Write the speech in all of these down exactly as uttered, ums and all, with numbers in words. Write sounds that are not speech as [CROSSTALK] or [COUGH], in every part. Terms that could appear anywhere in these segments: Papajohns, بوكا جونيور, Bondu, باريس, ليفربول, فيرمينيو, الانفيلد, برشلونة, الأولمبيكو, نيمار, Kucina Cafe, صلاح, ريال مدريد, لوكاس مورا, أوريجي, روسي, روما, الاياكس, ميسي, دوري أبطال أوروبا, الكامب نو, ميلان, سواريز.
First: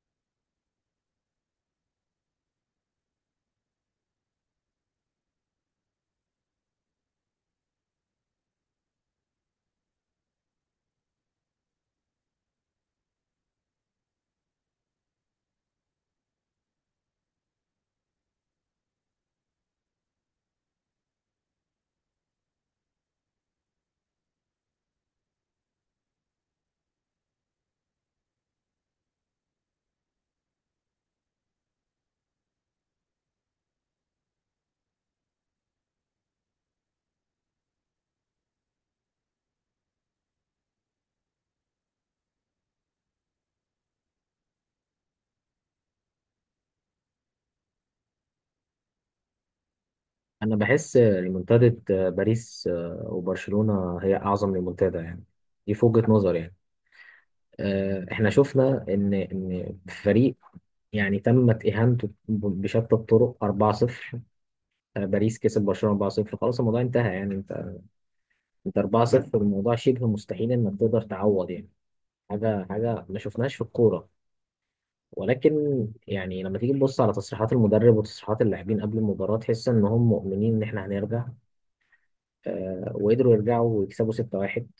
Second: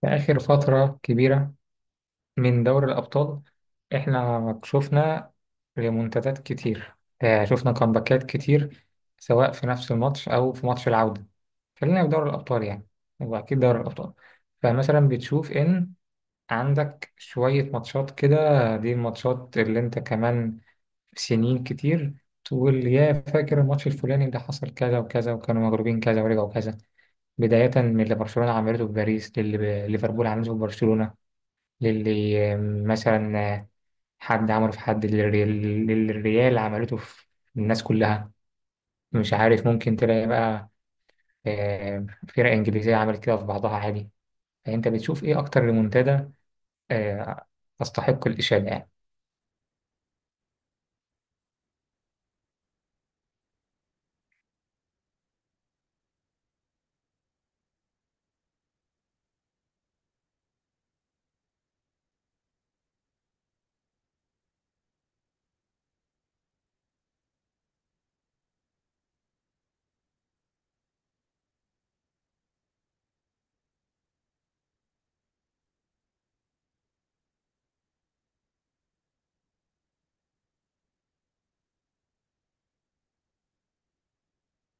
في آخر فترة كبيرة من دوري الأبطال، إحنا شفنا ريمونتادات كتير. آه، شفنا كامباكات كتير سواء في نفس الماتش أو في ماتش العودة. خلينا في دوري الأبطال يعني، هو أكيد دوري الأبطال. فمثلا بتشوف إن عندك شوية ماتشات كده، دي الماتشات اللي أنت كمان سنين كتير تقول يا فاكر الماتش الفلاني ده حصل كذا وكذا وكانوا مغلوبين كذا ورجعوا كذا. بداية من اللي برشلونة عملته في باريس، للي ب- ليفربول عملته في برشلونة، للي مثلا حد عمله في حد، للري- للي الريال عملته في الناس كلها. مش عارف ممكن تلاقي بقى، آه، فرق إنجليزية عملت كده في بعضها عادي. فأنت بتشوف إيه أكتر ريمونتادا آه، تستحق الإشادة يعني؟ انا بحس ريمونتادة باريس آه، وبرشلونة هي اعظم ريمونتادا يعني. دي في وجهة نظر يعني. آه، احنا شفنا ان ان فريق يعني تمت اهانته بشتى الطرق اربعه صفر. آه، باريس كسب برشلونة اربعه صفر، خلاص الموضوع انتهى يعني انت انت اربعه صفر، الموضوع شبه مستحيل انك تقدر تعوض يعني. حاجة حاجة ما شفناهاش في الكورة، ولكن يعني لما تيجي تبص على تصريحات المدرب وتصريحات اللاعبين قبل المباراة تحس ان هم مؤمنين ان احنا هنرجع. آه، وقدروا يرجعوا ويكسبوا سته واحد.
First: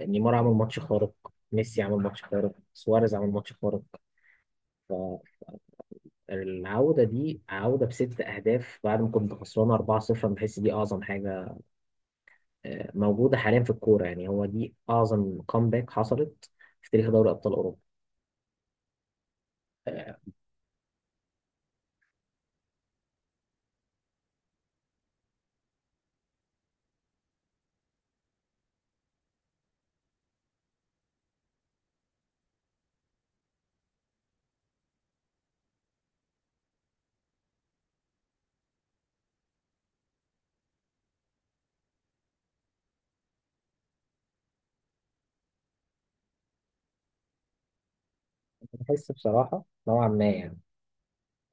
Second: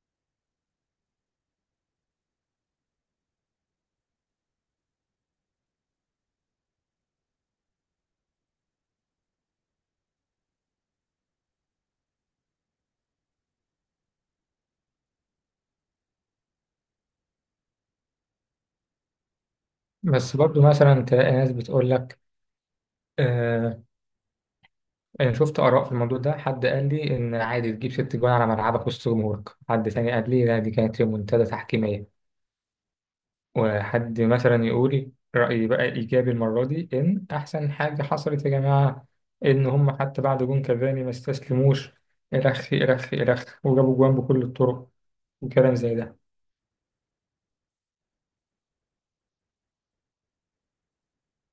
نيمار عمل ماتش خارق، ميسي عمل ماتش خارق، سواريز عمل ماتش خارق. فالعودة دي عودة بست أهداف بعد ما كنت خسرانة اربعه صفر. أنا بحس دي أعظم حاجة آه، موجودة حاليا في الكورة يعني. هو دي أعظم كومباك حصلت في تاريخ دوري أبطال أوروبا. آه، بس برضو مثلا تلاقي ناس بتقول لك، آه، أنا شفت آراء في الموضوع ده. حد قال لي إن عادي تجيب ست جوان على ملعبك وسط جمهورك، حد تاني قال لي لا دي كانت ريمونتادا تحكيمية، وحد مثلا يقول رأيي بقى إيجابي المرة دي إن أحسن حاجة حصلت يا جماعة إن هم حتى بعد جون كافاني ما استسلموش، إلخ إلخ إلخ، وجابوا جوان بكل الطرق، وكلام زي ده. بحس بصراحة نوعا ما يعني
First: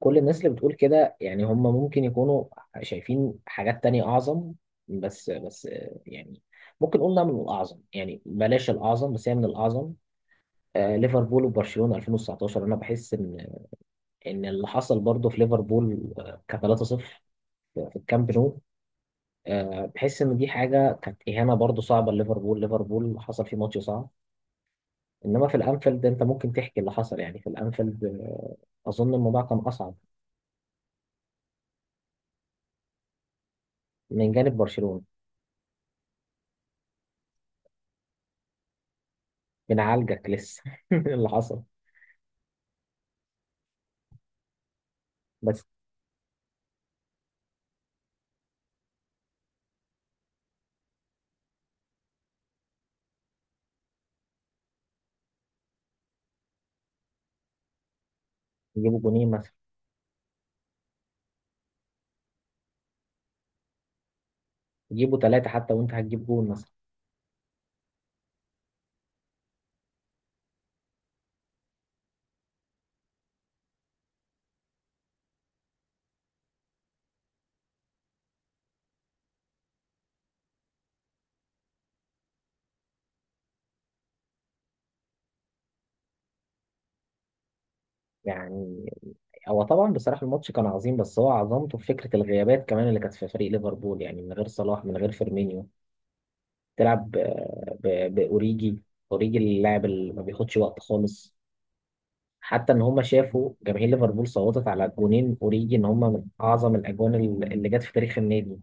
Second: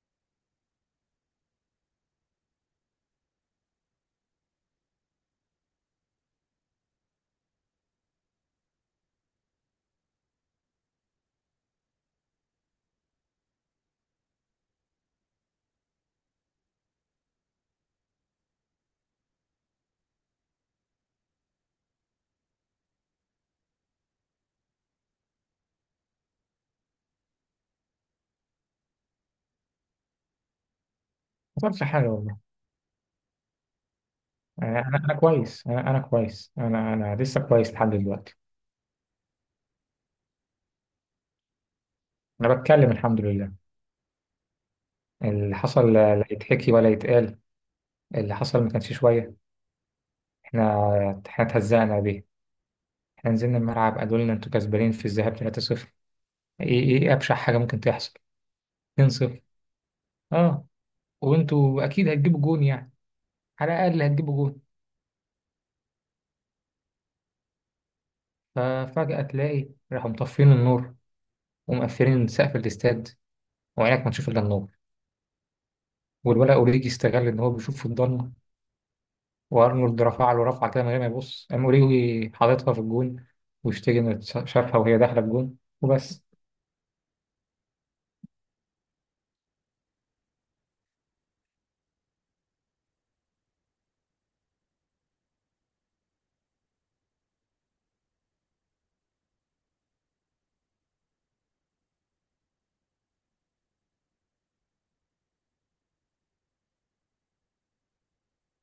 كل الناس اللي بتقول كده يعني هم ممكن يكونوا شايفين حاجات تانية أعظم. بس بس آه، يعني ممكن نقول إنها من الأعظم يعني، بلاش الأعظم بس هي من الأعظم. آه، ليفربول وبرشلونة الفين وتسعه عشر انا بحس ان ان اللي حصل برضه في ليفربول آه، ك ثلاثه صفر في الكامب نو. آه، بحس ان دي حاجه كانت اهانه برضه صعبه لليفربول. ليفربول حصل فيه ماتش صعب، انما في الانفيلد انت ممكن تحكي اللي حصل يعني. في الانفيلد آه، اظن الموضوع كان اصعب ما حصلش حاجة والله. من جانب أنا أنا برشلونة. أنا كويس، أنا أنا كويس، أنا أنا لسه كويس لحد دلوقتي. بنعالجك لسه [LAUGHS] اللي حصل. أنا بتكلم الحمد لله. اللي بس حصل لا لا يتحكي ولا يتقال. اللي حصل ما كانش شوية. إحنا إحنا اتهزقنا بيه. إحنا نزلنا الملعب قالوا لنا أنتوا كسبانين في الذهاب تلاتة صفر. إيه إيه أبشع حاجة ممكن تحصل، يجيبوا 2 جونين 0 مثلا، اه، وانتوا اكيد هتجيبوا جون يعني، على الاقل هتجيبوا جون. يجيبوا ثلاثه حتى وانت هتجيب جون مثلا ففجأة تلاقي راحوا مطفين النور، ومقفلين سقف الاستاد، وعينك ما تشوف الا النور. والولا اوريجي استغل ان هو بيشوف في الضلمه، وارنولد رفع له رفعه كده من غير ما يبص، قام اوريجي حاططها في الجون، واشتكى ان شافها وهي داخله الجون وبس. يعني. هو طبعا بصراحة الماتش كان عظيم، بس هو عظمته في فكرة الغيابات كمان اللي كانت في فريق ليفربول، يعني من غير صلاح من غير فيرمينيو تلعب ب- ب- بأوريجي. أوريجي اللاعب اللي ما بياخدش وقت خالص، حتى إن هما شافوا جماهير ليفربول صوتت على جونين أوريجي إن هما من أعظم الأجوان ال- اللي جت في تاريخ النادي.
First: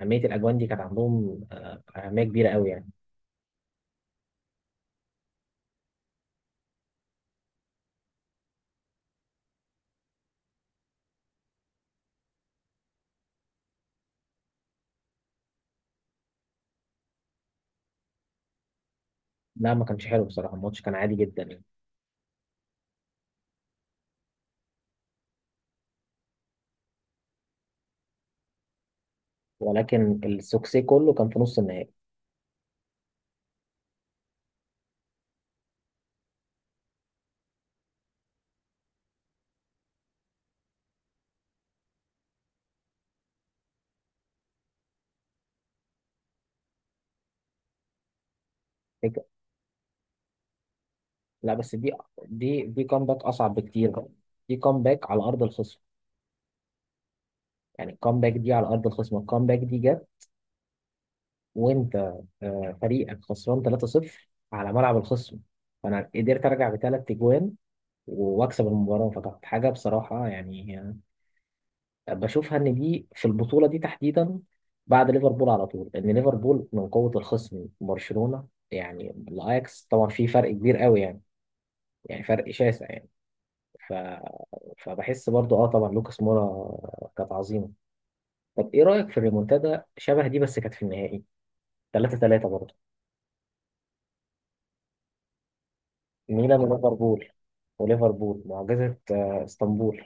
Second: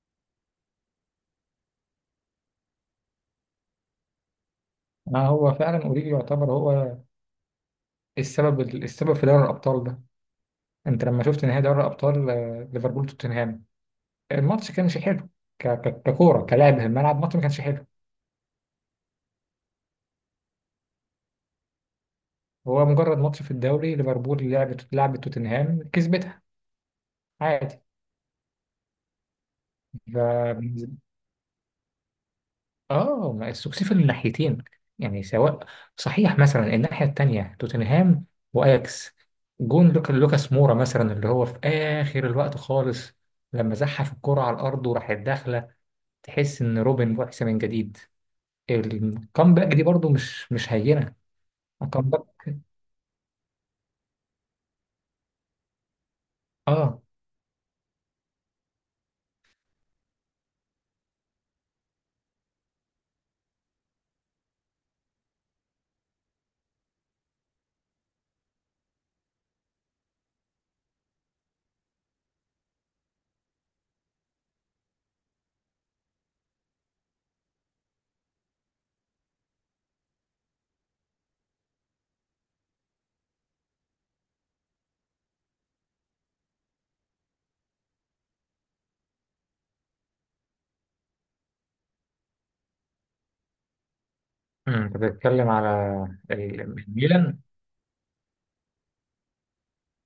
أهمية الأجوان دي كانت عندهم آه، أهمية كبيرة قوي يعني. آه هو فعلا اوريجي يعتبر هو السبب السبب في دوري الابطال ده. انت لما شفت نهائي دوري الابطال، آه، ليفربول توتنهام، الماتش كانش حلو. ك- ك- ككوره كلعب في الملعب، الماتش ما كانش حلو. لا ما كانش حلو بصراحة، الماتش كان عادي جدا يعني. هو مجرد ماتش في الدوري، ليفربول لعبت لعبت توتنهام كسبتها عادي. ولكن السوكسي ف كله كان في نص النهائي. اه ما السكسيس من الناحيتين، يعني سواء، صحيح مثلا الناحية التانية توتنهام واياكس، جون لوكا لوكاس مورا مثلا اللي هو في اخر الوقت خالص لما زحف الكرة على الارض وراحت داخلة، تحس ان روبن بعث من جديد. الكامباك دي برضو مش مش هينة، لا بس دي الكامباك. دي دي كومباك اصعب بكتير بقى. دي كومباك على ارض الخصم. اه، يعني الكومباك دي على ارض الخصم. الكومباك دي جت، وانت آه، فريقك خسران ثلاثه صفر على ملعب الخصم، فانا قدرت ارجع بثلاث اجوان واكسب المباراه. فكانت حاجه بصراحه يعني آه، بشوفها ان دي في البطوله دي تحديدا بعد ليفربول على طول، لان ليفربول من قوه الخصم برشلونه يعني. الاياكس طبعا في فرق كبير قوي يعني، يعني فرق شاسع يعني. ف... فبحس برضو اه طبعا لوكاس مورا كانت عظيمه. طب ايه رايك في الريمونتادا شبه دي؟ بس كانت في النهائي ثلاثه ثلاثه برضو، أمم، انت بتتكلم على ميلان ال- وليفربول. الميلان. وليفربول معجزه آه، اسطنبول.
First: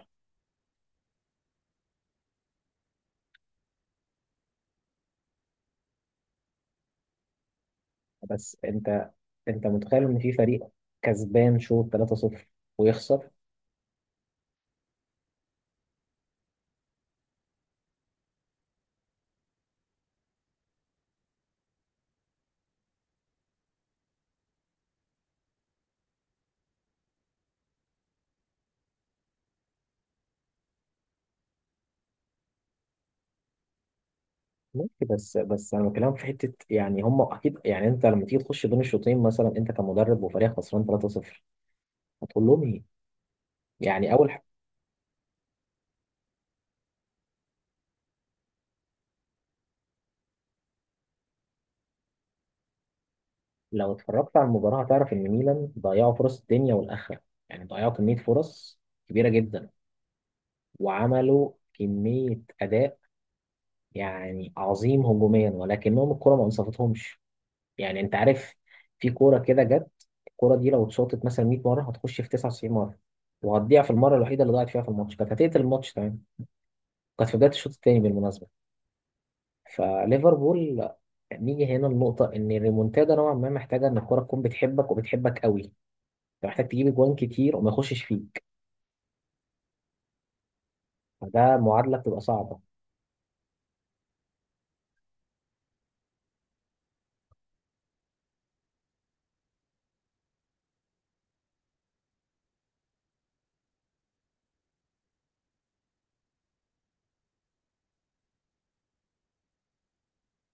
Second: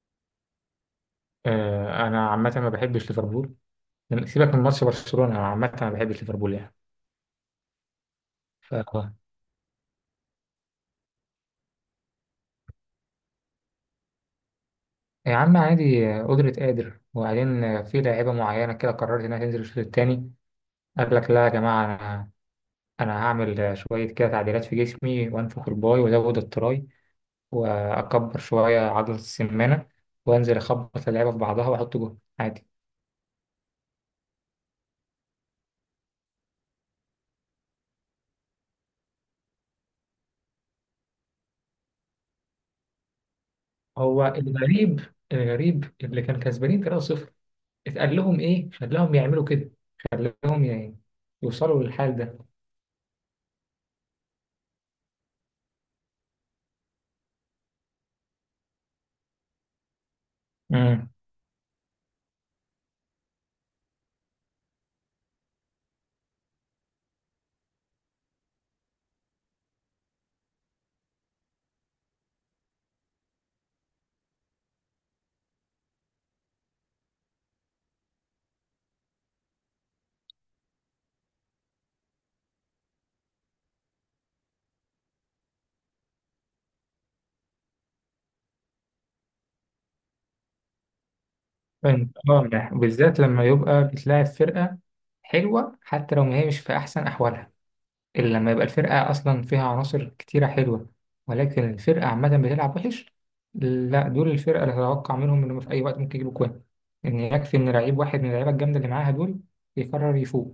آه انا عامة ما بحبش ليفربول. لما- سيبك من ماتش برشلونة، أنا عامة أنا ما بحبش ليفربول يعني. بس ف انت انت متخيل ان في فريق كسبان شوط ثلاثه صفر ويخسر؟ يا عم عادي، قدرة قادر، وبعدين في لاعيبة معينة كده قررت إنها تنزل الشوط التاني، قال لك لا يا جماعة أنا، أنا هعمل شوية كده تعديلات في جسمي وأنفخ الباي وأزود التراي وأكبر شوية عضلة السمانة وأنزل أخبط اللعيبة في بعضها وأحط جول عادي. ماشي، بس بس انا بكلمك في حته يعني. هم اكيد يعني انت لما تيجي تخش بين الشوطين مثلا انت كمدرب وفريق خسران ثلاثه صفر، هتقول لهم ايه؟ يعني هو اول. الغريب الغريب اللي كان كسبانين تلاتة صفر، اتقال لهم إيه خلاهم يعملوا كده؟ خلاهم ي- يوصلوا للحال ده؟ لو اتفرجت على المباراة هتعرف إن ميلان ضيعوا فرص الدنيا والآخرة، يعني ضيعوا كمية فرص كبيرة جدا، مم. وعملوا كمية أداء يعني عظيم هجوميا، ولكنهم الكرة ما انصفتهمش. يعني أنت عارف، في كورة كده جت الكورة دي لو اتشاطت مثلا ميه مرة هتخش في تسعه وتسعين مرة، وهتضيع في المرة الوحيدة اللي ضاعت فيها في الماتش كانت هتقتل الماتش تمام. كانت في بداية الشوط الثاني بالمناسبة. فليفربول، نيجي هنا النقطة إن الريمونتادا نوعا ما محتاجة إن الكورة تكون بتحبك وبتحبك قوي. انت محتاج تجيب اجوان كتير وما يخشش فيك، فده معادله فاهم بتبقى اه، صعبه. ده بالذات لما يبقى بتلاعب فرقة حلوة، حتى لو ما هي مش في أحسن أحوالها. إلا لما يبقى الفرقة أصلا فيها عناصر كتيرة حلوة ولكن الفرقة عامة بتلعب وحش، لا دول الفرقة اللي هتوقع منهم إنهم في أي وقت ممكن يجيبوا جوان. إن يكفي إن لعيب واحد من اللعيبة الجامدة اللي معاها دول يقرر يفوق.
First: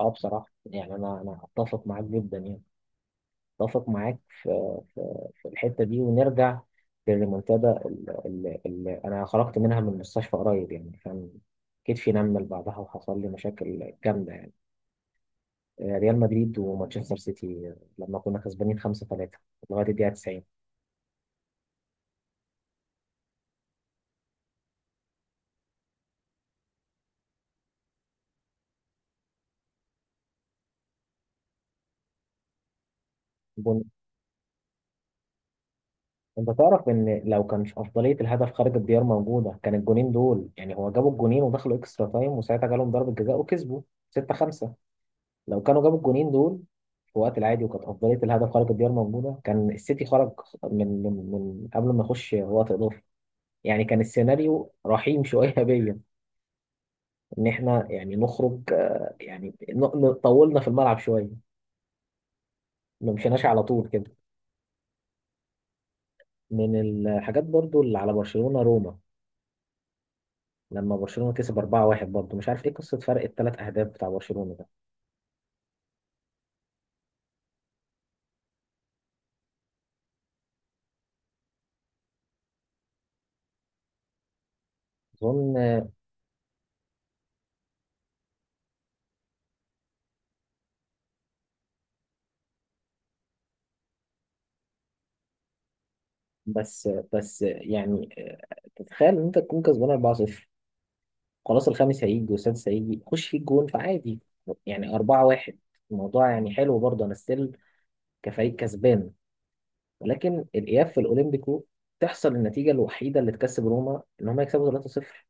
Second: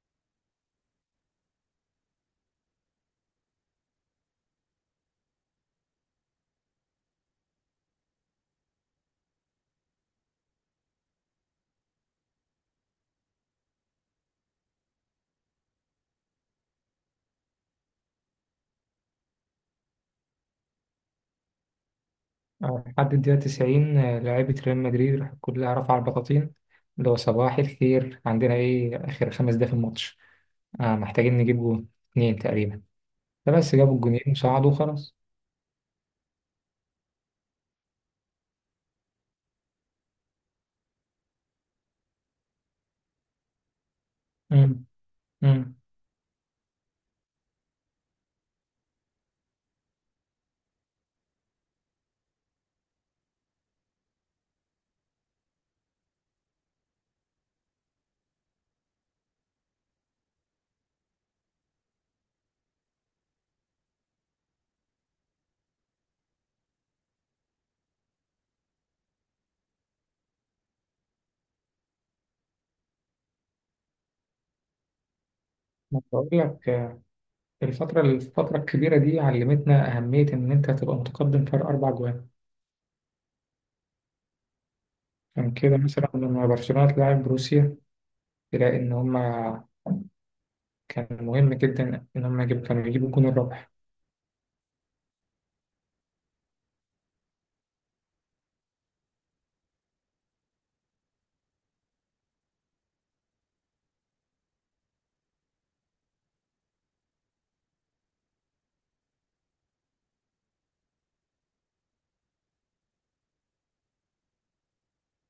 اه بصراحه يعني انا انا اتفق معاك جدا يعني. اتفق معاك في في, في الحته دي، ونرجع للريمونتادا اللي, اللي انا خرجت منها من المستشفى قريب يعني. كان كتفي نمل بعدها وحصل لي مشاكل جامده يعني. آه، ريال مدريد ومانشستر سيتي آه، لما كنا كسبانين خمسه ثلاثه لغايه الدقيقه تسعين. آه، لحد الدقيقة تسعين، آه، لعيبة ريال مدريد راح كلها رفع البطاطين، اللي هو صباح الخير عندنا إيه، آخر خمس دقايق في الماتش. آه، محتاجين نجيب جون اتنين تقريبا، فبس جابوا الجونين وصعدوا وخلاص. انت تعرف ان لو كانش افضليه الهدف خارج الديار موجوده كان الجونين دول يعني، هو جابوا الجونين ودخلوا اكسترا تايم وساعتها جالهم ضربه جزاء وكسبوا سته خمسه. امم لو امم كانوا جابوا الجونين دول في وقت العادي وكانت افضليه الهدف خارج الديار موجوده كان السيتي خرج من من من قبل ما يخش وقت اضافي. يعني كان السيناريو رحيم شويه [LAUGHS] بيا، ان احنا يعني نخرج آه، يعني ن- ن- طولنا في الملعب شويه، ما مشيناش على طول كده. من الحاجات برضو اللي على برشلونه روما لما برشلونة كسب اربعه واحد. برضه مش عارف ايه قصة فرق الثلاث اهداف بتاع برشلونة ده، بقول لك، آه، الفترة الفترة الكبيرة دي علمتنا أهمية إن أنت تبقى متقدم فرق أربع جوان. عشان اظن. كده مثلا لما برشلونة تلاعب بروسيا، تلاقي إن هما كان مهم جدا إن هما يجيبوا كانوا يجيبوا الجون الرابح. بس بس يعني تتخيل ان انت تكون كسبان اربعه صفر، خلاص الخامس هيجي والسادس هيجي، خش فيه الجون فعادي، يعني اربعه واحد الموضوع يعني حلو برضه انا ستيل كفريق كسبان. ولكن الاياب في الاولمبيكو تحصل النتيجة الوحيدة اللي تكسب روما ان هم يكسبوا ثلاثه صفر.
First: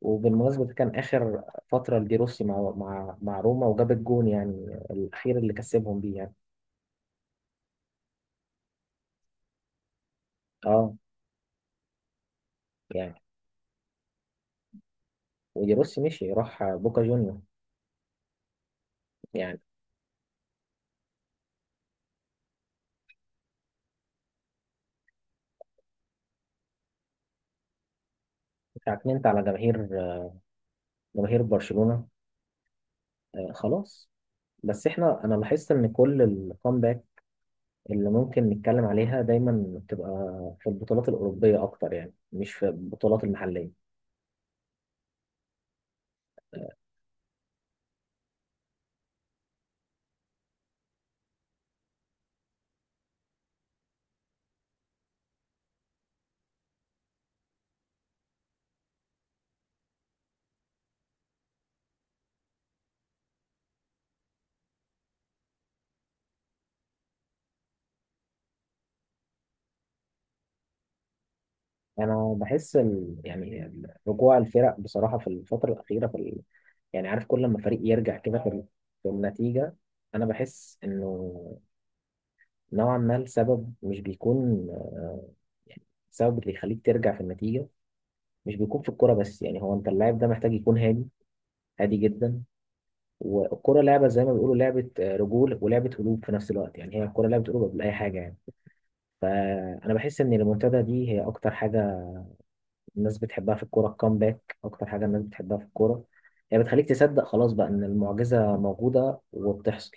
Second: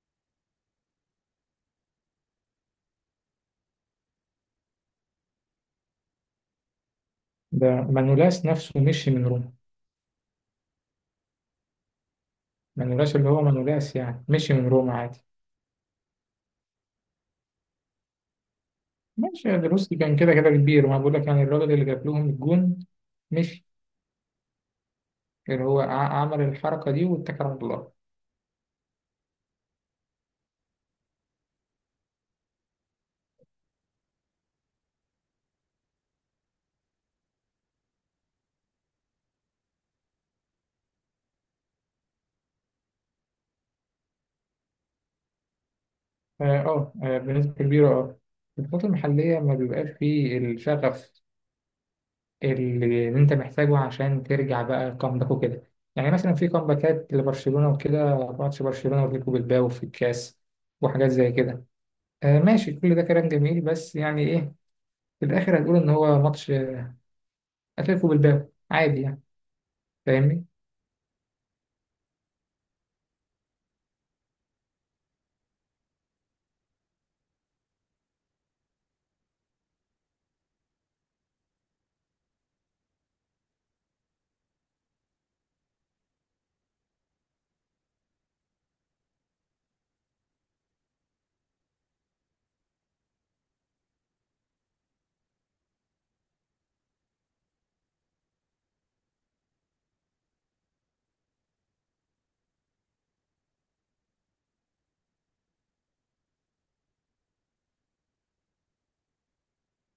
وبالمناسبة ده كان آخر فترة لدي روسي مع مع مع روما، وجاب الجون يعني الأخير اللي كسبهم بيه يعني. ده مانولاس نفسه مشي من روما. اه مانولاس يعني اللي هو مانولاس يعني مشي من روما عادي. جيروسي مشي راح بوكا جونيور ماشي يا يعني. دروسي كان كده كده كبير، وأنا بقول لك يعني الراجل اللي جاب لهم الجون مشي، اللي هو ع- عمل الحركة دي واتكل على الله. اتعكننت على جماهير، جماهير برشلونة آه، خلاص. بس احنا، انا لاحظت ان كل الكومباك اللي ممكن نتكلم عليها دايما بتبقى في البطولات الأوروبية اكتر يعني مش في البطولات المحلية. اه، آه، آه، بنسبة كبيرة اه. البطولات المحلية ما بيبقاش فيه الشغف اللي اللي انت محتاجه عشان ترجع بقى كامباك وكده. يعني مثلا في كامباكات لبرشلونة وكده، ماتش برشلونة واتلتيكو بالباو في الكاس، وحاجات زي كده. آه ماشي، كل ده كلام جميل بس يعني ايه، في الآخر هتقول إن هو ماتش أتلتيكو بالباو عادي يعني. فاهمني؟ انا بحس ال... يعني ال- رجوع الفرق بصراحة في الفترة الأخيرة في ال... يعني عارف كل لما فريق يرجع كده في, ال... في النتيجة، انا بحس انه نوعا ما السبب مش بيكون آه، يعني السبب اللي يخليك ترجع في النتيجة مش بيكون في الكوره بس. يعني هو انت، اللاعب ده محتاج يكون هادي، هادي جدا. والكوره لعبه زي ما بيقولوا لعبه آه، رجول ولعبه قلوب في نفس الوقت يعني. هي الكوره لعبه قلوب قبل اي حاجه يعني. فانا بحس ان المنتدى دي هي اكتر حاجه الناس بتحبها في الكوره. الكامباك اكتر حاجه الناس بتحبها في الكوره. هي بتخليك تصدق خلاص بقى ان المعجزه موجوده وبتحصل.